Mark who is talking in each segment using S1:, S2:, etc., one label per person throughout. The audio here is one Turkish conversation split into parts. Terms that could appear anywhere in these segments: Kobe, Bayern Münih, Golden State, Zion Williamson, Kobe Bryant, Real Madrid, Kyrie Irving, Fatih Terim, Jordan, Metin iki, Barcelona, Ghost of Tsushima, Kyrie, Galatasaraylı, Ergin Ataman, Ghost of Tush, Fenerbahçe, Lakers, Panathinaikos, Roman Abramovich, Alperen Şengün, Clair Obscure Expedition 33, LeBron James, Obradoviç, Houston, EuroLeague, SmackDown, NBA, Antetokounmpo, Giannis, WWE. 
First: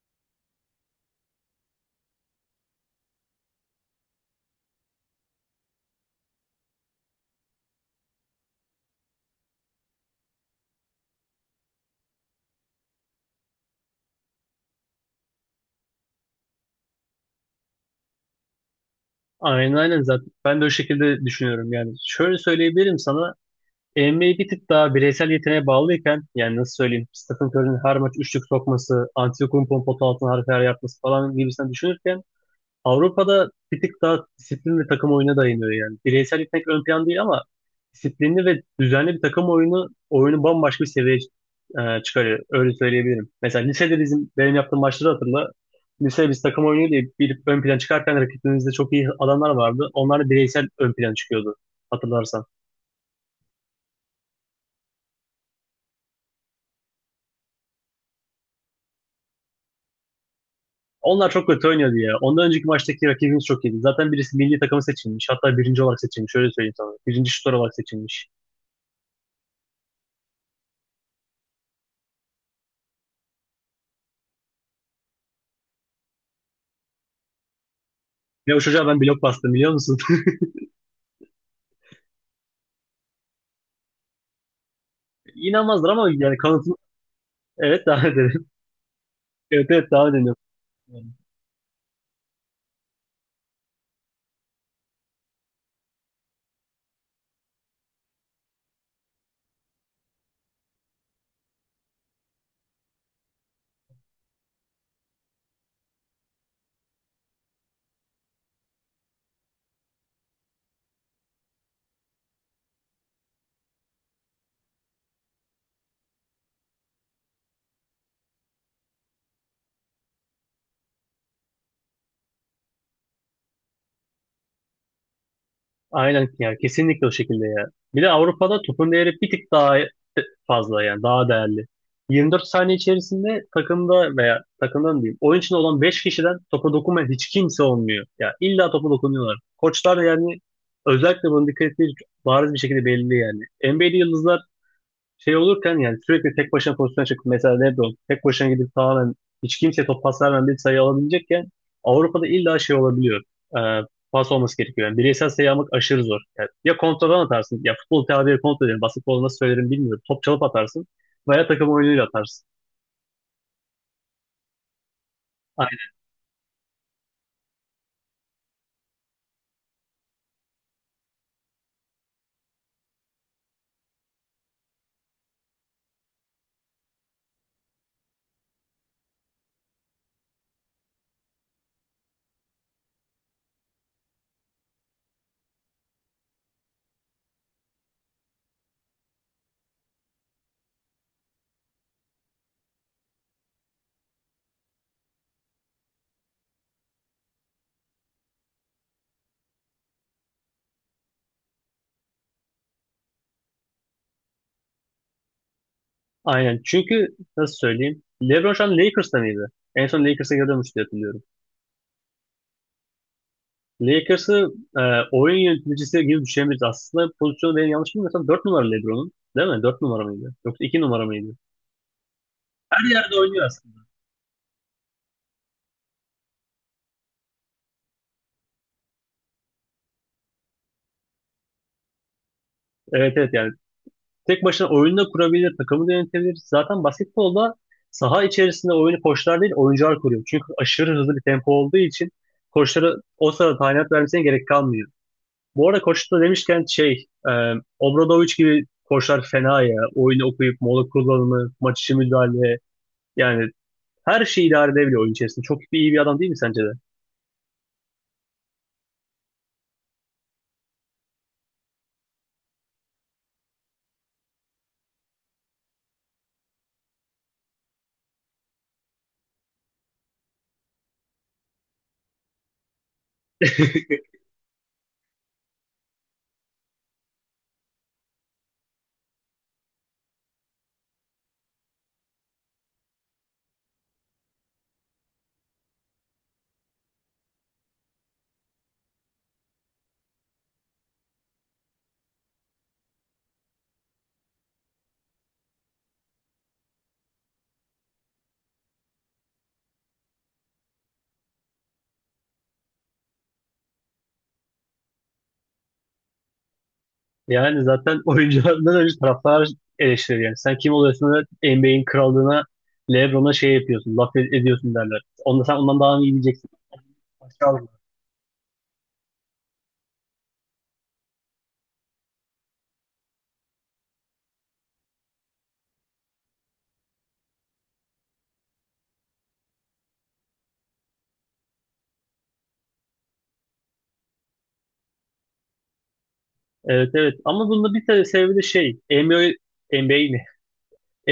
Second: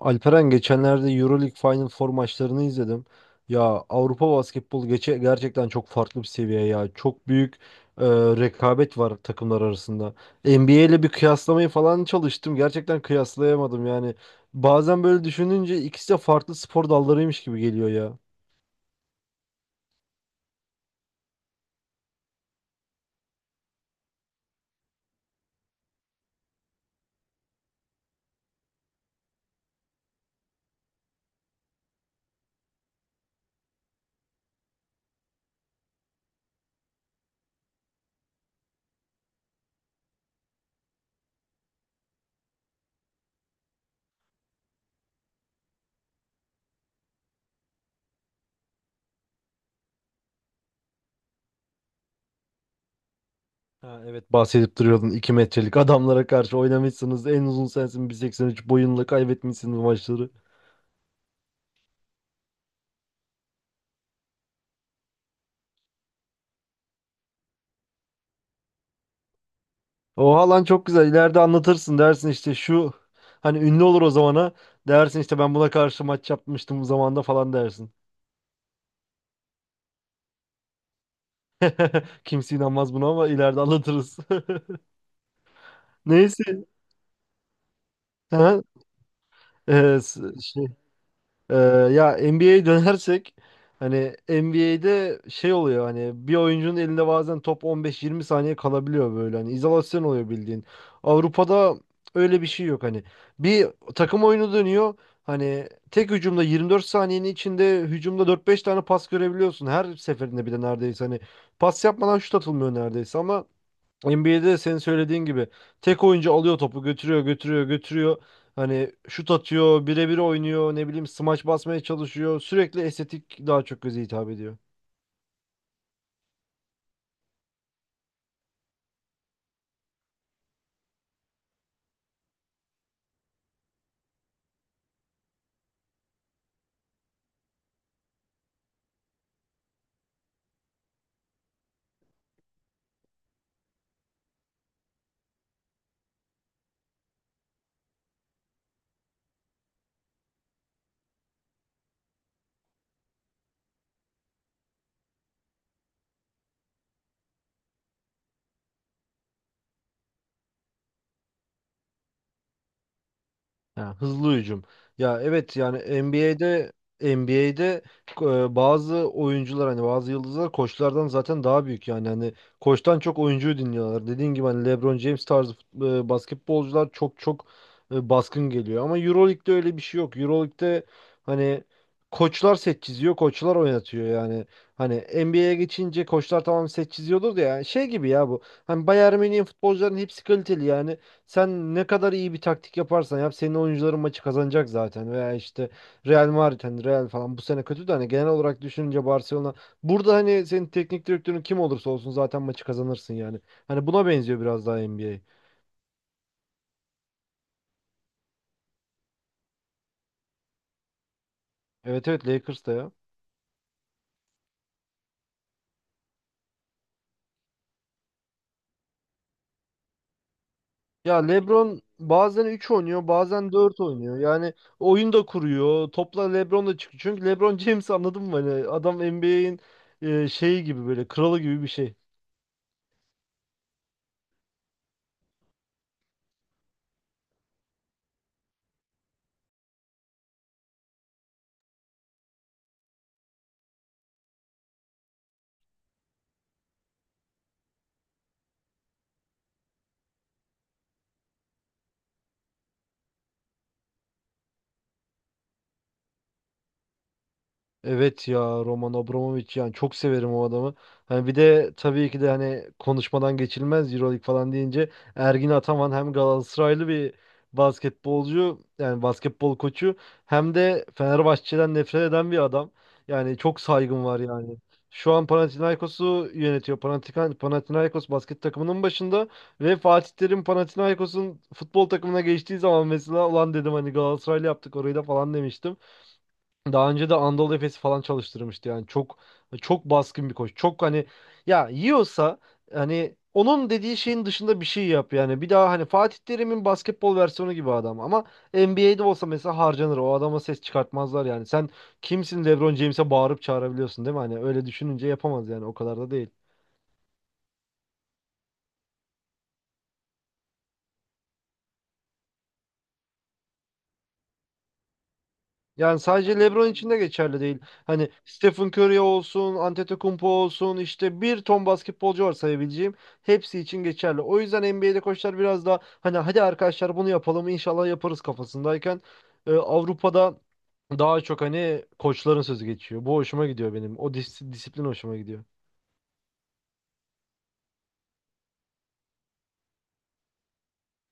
S1: Alperen, geçenlerde EuroLeague Final Four maçlarını izledim. Ya, Avrupa basketbol geçe gerçekten çok farklı bir seviye ya. Çok büyük rekabet var takımlar arasında. NBA ile bir kıyaslamayı falan çalıştım. Gerçekten kıyaslayamadım yani. Bazen böyle düşününce ikisi de farklı spor dallarıymış gibi geliyor ya.
S2: Aynen, aynen, zaten. Ben de o şekilde düşünüyorum yani. Şöyle söyleyebilirim sana. NBA bir tık daha bireysel yeteneğe bağlıyken yani nasıl söyleyeyim, Stephen Curry'nin her maç üçlük sokması, Antetokounmpo'nun pota altına harika yer yapması falan gibisinden düşünürken Avrupa'da bir tık daha disiplin ve takım oyuna dayanıyor yani. Bireysellik pek ön plan değil ama disiplinli ve düzenli bir takım oyunu bambaşka bir seviyeye çıkarıyor. Öyle söyleyebilirim. Mesela lisede bizim benim yaptığım maçları hatırla. Lisede biz takım oyunu diye bir ön plan çıkarken rakibimizde çok iyi adamlar vardı. Onlar da bireysel ön plan çıkıyordu hatırlarsan.
S1: Ha, evet, bahsedip duruyordun 2 metrelik adamlara karşı oynamışsınız. En uzun sensin, 1.83 boyunla kaybetmişsiniz maçları.
S2: Onlar çok kötü oynuyordu ya. Ondan önceki maçtaki rakibimiz çok iyiydi. Zaten birisi milli takımı seçilmiş. Hatta birinci olarak seçilmiş. Öyle söyleyeyim sana. Birinci şutör olarak seçilmiş.
S1: Oha lan, çok güzel. İleride anlatırsın, dersin işte şu hani ünlü olur o zamana. Dersin işte ben buna karşı maç yapmıştım bu zamanda falan dersin.
S2: Ve o çocuğa ben blok bastım, biliyor musun?
S1: Kimse inanmaz buna ama ileride anlatırız.
S2: İnanmazlar ama yani
S1: Neyse.
S2: kanıtım evet, devam edelim.
S1: Ha?
S2: Evet, evet,
S1: Ee,
S2: devam
S1: s-
S2: edelim.
S1: şey, Ee, ya NBA'ye dönersek hani NBA'de şey oluyor, hani bir oyuncunun elinde bazen top 15-20 saniye kalabiliyor, böyle hani izolasyon oluyor bildiğin. Avrupa'da öyle bir şey yok hani. Bir takım oyunu dönüyor. Hani tek hücumda 24 saniyenin içinde hücumda dört beş tane pas görebiliyorsun. Her seferinde bir de neredeyse hani pas yapmadan şut atılmıyor neredeyse, ama NBA'de senin söylediğin gibi tek oyuncu alıyor topu götürüyor. Hani şut atıyor, birebir oynuyor, ne bileyim smaç basmaya çalışıyor. Sürekli estetik, daha çok göze hitap ediyor.
S2: Aynen, yani kesinlikle o şekilde ya. Bir de Avrupa'da topun değeri bir tık daha fazla yani daha değerli. 24 saniye içerisinde takımda veya takımdan diyeyim, oyun içinde olan 5 kişiden topa dokunmayan hiç kimse olmuyor. Ya illa topa dokunuyorlar. Koçlar da yani özellikle bunu dikkat ettiği bariz bir şekilde belli yani. NBA'de yıldızlar şey olurken yani sürekli tek başına pozisyona çıkıp mesela LeBron tek başına gidip tamamen hiç kimseye top pas vermeden bir sayı alabilecekken Avrupa'da illa şey olabiliyor. Ee, Pas olması gerekiyor. Yani bireysel sayı almak aşırı zor. Yani ya kontradan atarsın. Ya, futbol tabiri kontra derim. Basketbol nasıl söylerim bilmiyorum. Top çalıp atarsın. Veya takım oyunuyla atarsın.
S1: Ha, hızlı hücum. Ya evet yani
S2: Aynen.
S1: NBA'de NBA'de bazı oyuncular, hani bazı yıldızlar koçlardan zaten daha büyük yani, hani koçtan çok oyuncuyu dinliyorlar. Dediğin gibi hani LeBron James tarzı basketbolcular çok çok baskın geliyor ama EuroLeague'de öyle bir şey yok. EuroLeague'de hani koçlar set çiziyor, koçlar oynatıyor yani. Hani NBA'ye geçince koçlar tamam set çiziyordur da, yani şey gibi ya bu. Hani Bayern Münih'in futbolcuların hepsi kaliteli yani. Sen ne kadar iyi bir taktik yaparsan yap senin oyuncuların maçı kazanacak zaten. Veya işte Real Madrid, hani Real falan bu sene kötü de hani genel olarak düşününce Barcelona, burada hani senin teknik direktörün kim olursa olsun zaten maçı kazanırsın yani. Hani buna benziyor biraz daha NBA.
S2: Aynen. Çünkü nasıl söyleyeyim? LeBron şu an Lakers'ta mıydı? En son Lakers'a gidiyormuş diye hatırlıyorum.
S1: Evet evet, Lakers da ya.
S2: Lakers'ı e, oyun yöneticisi gibi düşünebiliriz. Aslında pozisyonu, benim yanlış bilmiyorsam, 4 numara LeBron'un. Değil mi? 4 numara mıydı? Yoksa 2 numara
S1: Ya
S2: mıydı?
S1: LeBron bazen 3
S2: Her
S1: oynuyor,
S2: yerde oynuyor
S1: bazen 4
S2: aslında.
S1: oynuyor. Yani oyun da kuruyor. Topla LeBron da çıkıyor. Çünkü LeBron James, anladın mı? Hani adam NBA'in şeyi gibi, böyle kralı gibi bir şey.
S2: Evet, evet, yani. Tek başına oyunu da kurabilir, takımı da yönetebilir. Zaten basketbolda saha içerisinde oyunu koçlar değil, oyuncular kuruyor. Çünkü aşırı hızlı bir tempo olduğu için koçlara o sırada talimat vermesine gerek kalmıyor. Bu arada koç da demişken, şey, Obradoviç gibi koçlar fena ya. Oyunu okuyup mola kullanımı, maç içi müdahale, yani her şeyi idare edebiliyor oyun içerisinde. Çok bir iyi bir adam, değil mi sence de?
S1: Evet ya, Roman Abramovich, yani çok severim o adamı. Hani bir de tabii ki de hani konuşmadan geçilmez Euroleague falan deyince, Ergin Ataman hem Galatasaraylı bir basketbolcu, yani basketbol koçu, hem de Fenerbahçe'den nefret eden bir adam. Yani çok saygım var yani. Şu an Panathinaikos'u yönetiyor. Panathinaikos basket takımının başında, ve Fatih Terim Panathinaikos'un futbol takımına geçtiği zaman mesela ulan dedim, hani Galatasaraylı yaptık orayı da falan demiştim. Daha önce de Anadolu Efes'i falan çalıştırmıştı, yani çok çok baskın bir koç. Çok hani, ya yiyorsa hani onun dediği şeyin dışında bir şey yap yani. Bir daha hani Fatih Terim'in basketbol versiyonu gibi adam, ama NBA'de olsa mesela harcanır. O adama ses çıkartmazlar yani. Sen kimsin LeBron James'e bağırıp çağırabiliyorsun, değil mi? Hani öyle düşününce yapamaz yani, o kadar da değil.
S2: Yani zaten oyunculardan önce taraftar eleştirir yani. Sen kim oluyorsun da NBA'in krallığına, LeBron'a şey yapıyorsun, laf ediyorsun derler. Onda sen ondan daha
S1: Yani
S2: mı iyi
S1: sadece
S2: bileceksin.
S1: LeBron için de geçerli
S2: Aşağı.
S1: değil. Hani Stephen Curry olsun, Antetokounmpo olsun, işte bir ton basketbolcu var sayabileceğim. Hepsi için geçerli. O yüzden NBA'de koçlar biraz daha hani hadi arkadaşlar bunu yapalım inşallah yaparız kafasındayken, Avrupa'da daha çok hani koçların sözü geçiyor. Bu hoşuma gidiyor benim. O disiplin hoşuma gidiyor.
S2: Evet, evet, ama bunda bir tane sebebi de şey NBA, NBA ne?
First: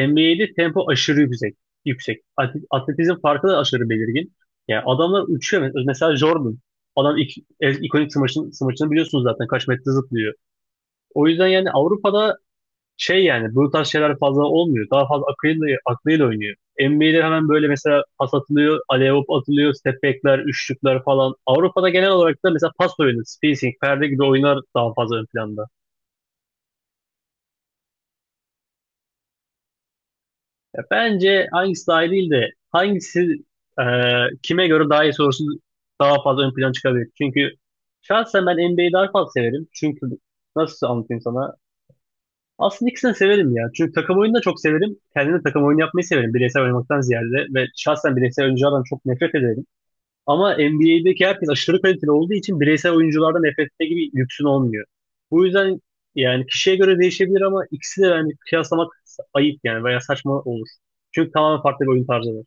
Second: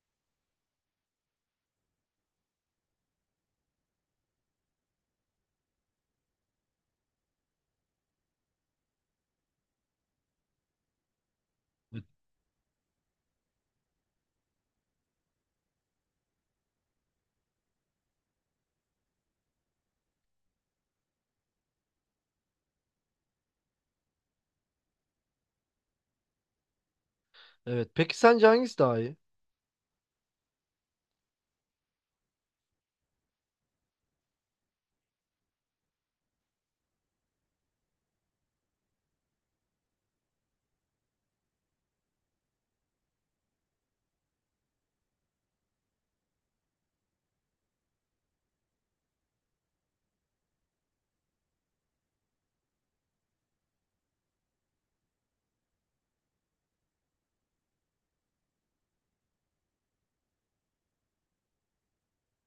S2: NBA'de tempo aşırı yüksek. Atletizm farkı da aşırı belirgin. Yani adamlar uçuyor. Mesela Jordan. Adam ikonik smaçını biliyorsunuz, zaten kaç metre zıplıyor. O yüzden yani Avrupa'da şey, yani bu tarz şeyler fazla olmuyor. Daha fazla akıyla, aklıyla oynuyor. NBA'de hemen böyle mesela pas atılıyor, alley atılıyor, step back'ler, üçlükler falan. Avrupa'da genel olarak da mesela pas oyunu, spacing, perde gibi oyunlar daha fazla ön planda.
S1: Evet. Peki sence hangisi daha iyi?
S2: Ya bence hangisi daha iyi değil de hangisi e, kime göre daha iyi sorusu daha fazla ön plana çıkabilir. Çünkü şahsen ben NBA'yi daha fazla severim. Çünkü nasıl anlatayım sana? Aslında ikisini de severim ya. Çünkü takım oyunu da çok severim. Kendim de takım oyunu yapmayı severim bireysel oynamaktan ziyade. Ve şahsen bireysel oyunculardan çok nefret ederim. Ama NBA'deki herkes aşırı kaliteli olduğu için bireysel oyunculardan nefret etme gibi lüksün olmuyor. Bu yüzden yani kişiye göre değişebilir ama ikisi de yani kıyaslamak ayıp yani, veya saçma olur. Çünkü tamamen farklı bir oyun tarzı var.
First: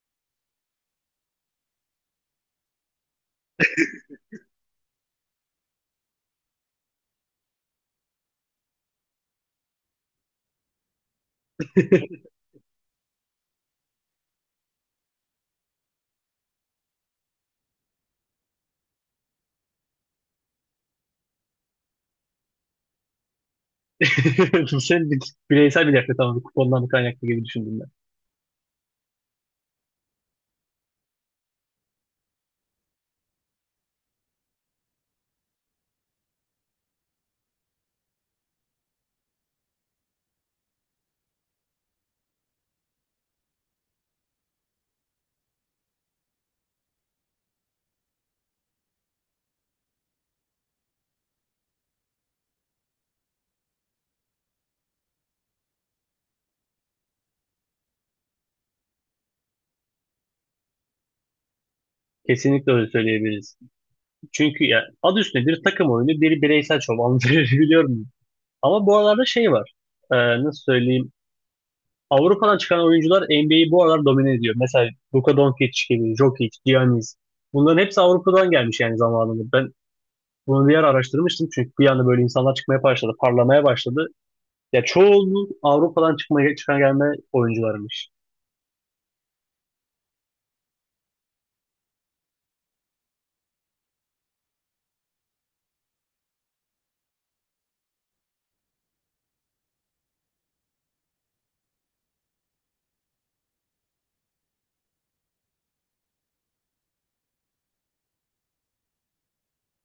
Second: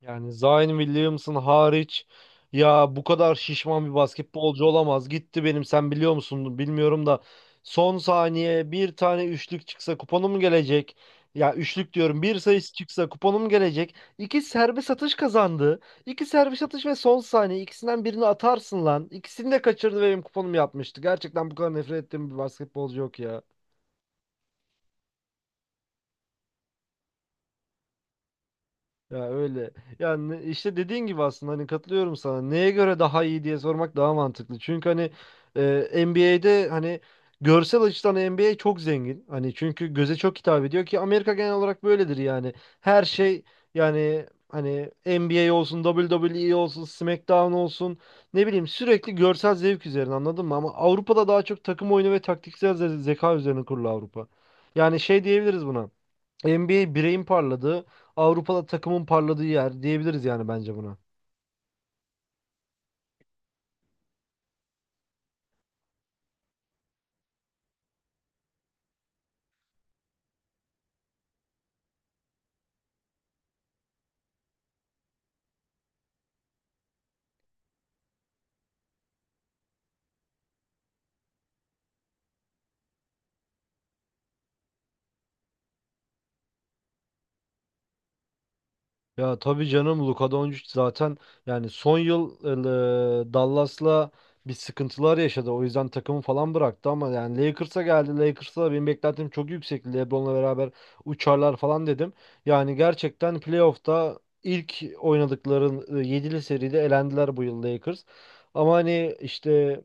S1: Yani Zion Williamson hariç, ya bu kadar şişman bir basketbolcu olamaz. Gitti benim, sen biliyor musun bilmiyorum da son saniye bir tane üçlük çıksa kuponum gelecek. Ya üçlük diyorum, bir sayısı çıksa kuponum gelecek. İki serbest atış kazandı. İki serbest atış ve son saniye, ikisinden birini atarsın lan. İkisini de kaçırdı ve benim kuponum yapmıştı. Gerçekten bu kadar nefret ettiğim bir basketbolcu yok ya.
S2: Senin bireysel bir nefret ama kupondan kaynaklı gibi düşündüm ben.
S1: Ya öyle. Yani işte dediğin gibi aslında hani katılıyorum sana. Neye göre daha iyi diye sormak daha mantıklı. Çünkü hani NBA'de hani görsel açıdan NBA çok zengin. Hani çünkü göze çok hitap ediyor, ki Amerika genel olarak böyledir yani. Her şey, yani hani NBA olsun, WWE olsun, SmackDown olsun, ne bileyim sürekli görsel zevk üzerine, anladın mı? Ama Avrupa'da daha çok takım oyunu ve taktiksel zeka üzerine kurulu Avrupa. Yani şey diyebiliriz buna. NBA bireyin parladığı, Avrupa'da takımın parladığı yer diyebiliriz yani bence buna.
S2: Kesinlikle öyle söyleyebiliriz. Çünkü ya adı üstünde, bir takım oyunu, biri bireysel şov. Anlatabiliyor. Ama bu aralarda şey var. Ee, Nasıl söyleyeyim? Avrupa'dan çıkan oyuncular NBA'yi bu aralar domine ediyor. Mesela Luka Doncic gibi, Jokic, Giannis. Bunların hepsi Avrupa'dan gelmiş yani zamanında. Ben bunu bir yer araştırmıştım çünkü bir anda böyle insanlar çıkmaya başladı, parlamaya başladı. Ya çoğunluğu Avrupa'dan çıkmaya, çıkan gelme oyuncularmış.
S1: Ya tabii canım, Luka Doncic zaten yani son yıl Dallas'la bir sıkıntılar yaşadı. O yüzden takımı falan bıraktı ama yani Lakers'a geldi. Lakers'a da benim beklentim çok yüksekti. LeBron'la beraber uçarlar falan dedim. Yani gerçekten playoff'ta ilk oynadıkları yedili seride elendiler bu yıl Lakers. Ama hani işte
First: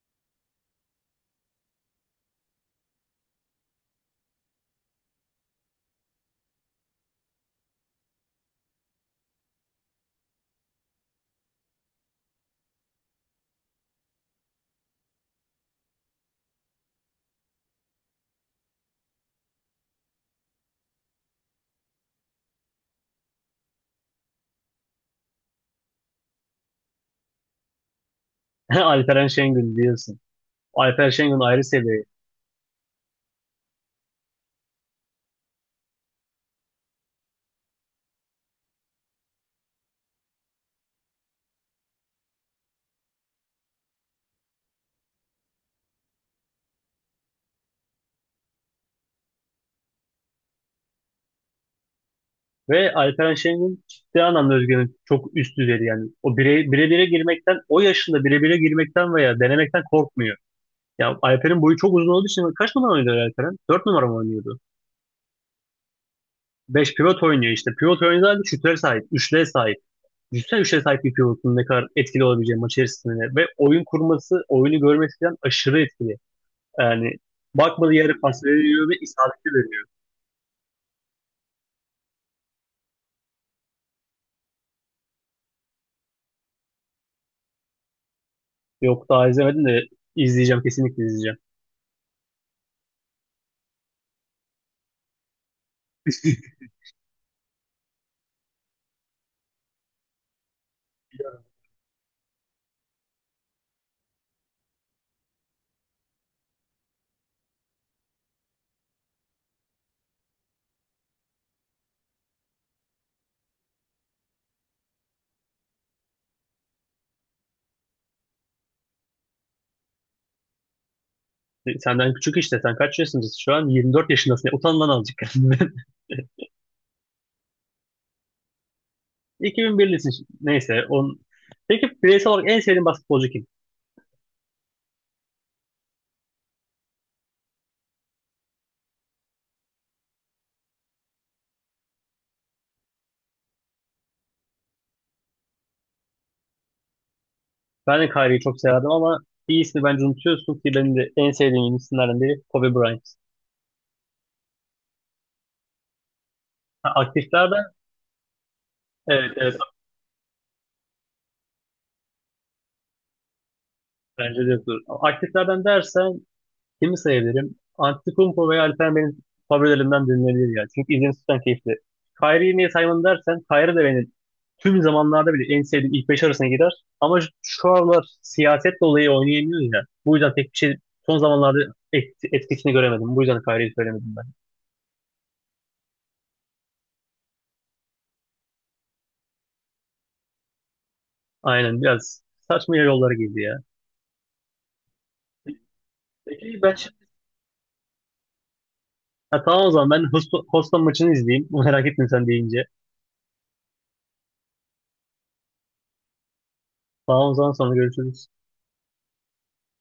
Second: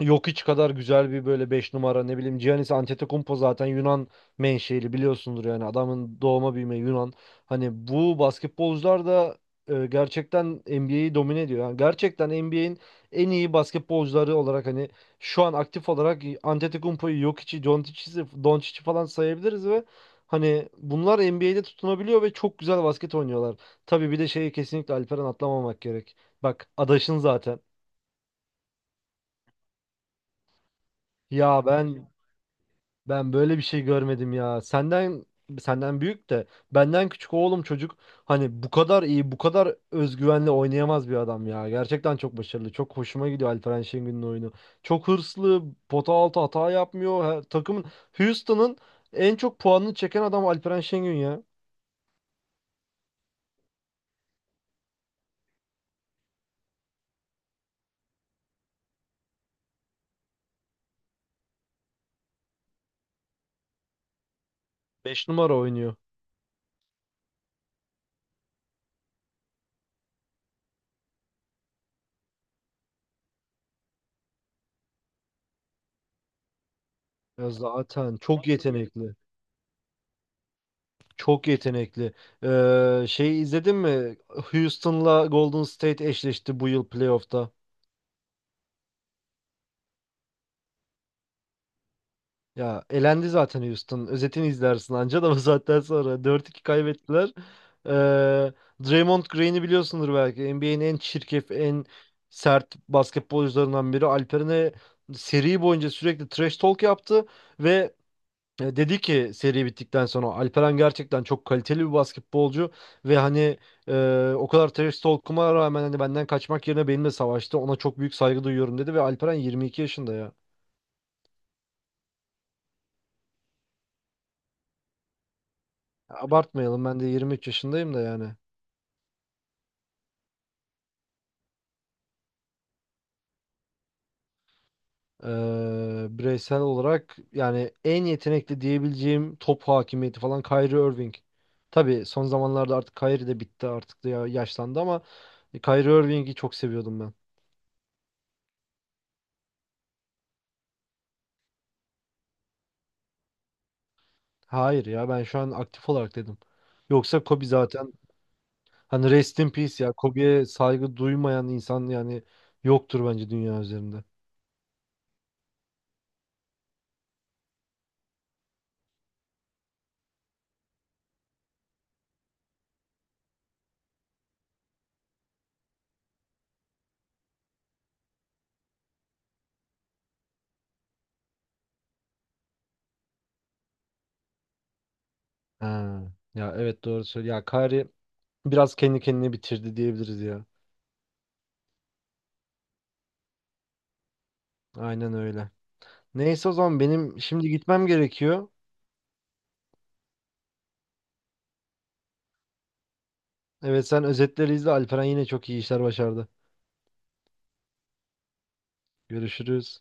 S1: yok hiç kadar güzel bir böyle 5 numara, ne bileyim Giannis Antetokounmpo zaten Yunan menşeli biliyorsundur, yani adamın doğma büyüme Yunan. Hani bu basketbolcular da gerçekten NBA'yi domine ediyor. Yani gerçekten NBA'in en iyi basketbolcuları olarak hani şu an aktif olarak Antetokounmpo'yu, Jokic'i, Doncic'i falan sayabiliriz ve hani bunlar NBA'de tutunabiliyor ve çok güzel basket oynuyorlar. Tabii bir de şeyi kesinlikle Alperen atlamamak gerek. Bak adaşın zaten.
S2: Alperen Şengün diyorsun. Alperen Şengün ayrı
S1: Ya
S2: seviye.
S1: ben Ben böyle bir şey görmedim ya. Senden büyük de benden küçük oğlum, çocuk hani bu kadar iyi, bu kadar özgüvenle oynayamaz bir adam ya. Gerçekten çok başarılı. Çok hoşuma gidiyor Alperen Şengün'ün oyunu. Çok hırslı, pota altı hata yapmıyor. Her, takımın Houston'ın en çok puanını çeken adam Alperen Şengün ya.
S2: Ve Alperen Şengün ciddi anlamda Özge'nin çok üst düzeydi yani. O bire bire girmekten, o yaşında bire bire girmekten veya denemekten korkmuyor. Ya Alper'in boyu çok uzun olduğu için kaç numara oynuyordu Alperen? 4 numara mı oynuyordu?
S1: Beş numara oynuyor.
S2: Beş, pivot oynuyor işte. Pivot oynadığı halde şutlara sahip, üçlüye sahip. Düşünsene, üçlüye sahip bir pivotun ne kadar etkili olabileceği maç içerisinde. Ve oyun kurması, oyunu görmesi falan aşırı etkili. Yani
S1: Ya
S2: bakmadığı yere
S1: zaten
S2: pas
S1: çok
S2: veriyor ve
S1: yetenekli.
S2: isabetli veriyor.
S1: Çok yetenekli. Şeyi izledin mi? Houston'la Golden State eşleşti bu yıl playoff'ta.
S2: Yok, daha izlemedim de izleyeceğim, kesinlikle izleyeceğim.
S1: Ya elendi zaten Houston. Özetini izlersin anca da bu saatten sonra. Dört iki kaybettiler. Ee, Draymond Green'i biliyorsundur belki. NBA'in en çirkef, en sert basketbolcularından biri. Alperen'e seri boyunca sürekli trash talk yaptı ve dedi ki seri bittikten sonra Alperen gerçekten çok kaliteli bir basketbolcu ve hani o kadar trash talk'uma rağmen hani benden kaçmak yerine benimle savaştı. Ona çok büyük saygı duyuyorum dedi, ve Alperen 22 yaşında ya.
S2: Senden küçük işte. Sen kaç yaşındasın şu an? 24 yaşındasın. Ya, utan lan azıcık.
S1: Abartmayalım, ben de 23 yaşındayım da yani.
S2: 2001'lisin. Neyse. On... Peki bireysel olarak en sevdiğin basketbolcu kim?
S1: Bireysel olarak yani en yetenekli diyebileceğim, top hakimiyeti falan, Kyrie Irving. Tabii son zamanlarda artık Kyrie de bitti artık da yaşlandı, ama Kyrie Irving'i çok seviyordum ben.
S2: Ben de Kyrie'yi çok severdim ama bir ismi bence unutuyorsun ki benim de en sevdiğim isimlerden biri Kobe Bryant.
S1: Hayır ya, ben şu an aktif olarak dedim.
S2: Ha,
S1: Yoksa Kobe
S2: aktiflerden
S1: zaten, hani
S2: evet,
S1: rest in
S2: evet,
S1: peace, ya Kobe'ye saygı duymayan insan yani yoktur bence dünya üzerinde.
S2: bence de, dur. Aktiflerden dersen kimi sayabilirim? Antetokounmpo veya Alperen benim favorilerimden birileri ya. Çünkü izlemesi keyifli. Kyrie'yi niye saymadım dersen, Kyrie de benim tüm zamanlarda bile en sevdiğim ilk beş arasına gider. Ama şu aralar siyaset dolayı oynayamıyor ya. Bu yüzden pek bir şey son zamanlarda etkisini göremedim. Bu yüzden Kyrie'yi söylemedim ben.
S1: Ha, ya evet doğru söylüyor. Ya Kyrie biraz kendi kendine bitirdi diyebiliriz ya.
S2: Aynen, biraz saçma yollara girdi ya.
S1: Aynen öyle. Neyse, o
S2: Peki ben
S1: zaman
S2: şimdi...
S1: benim şimdi gitmem gerekiyor.
S2: Ha, tamam, o zaman ben Houston maçını izleyeyim. Merak ettim sen deyince.
S1: Evet, sen özetleri izle. Alperen yine çok iyi işler başardı.
S2: Tamam, o zaman sonra görüşürüz.
S1: Görüşürüz.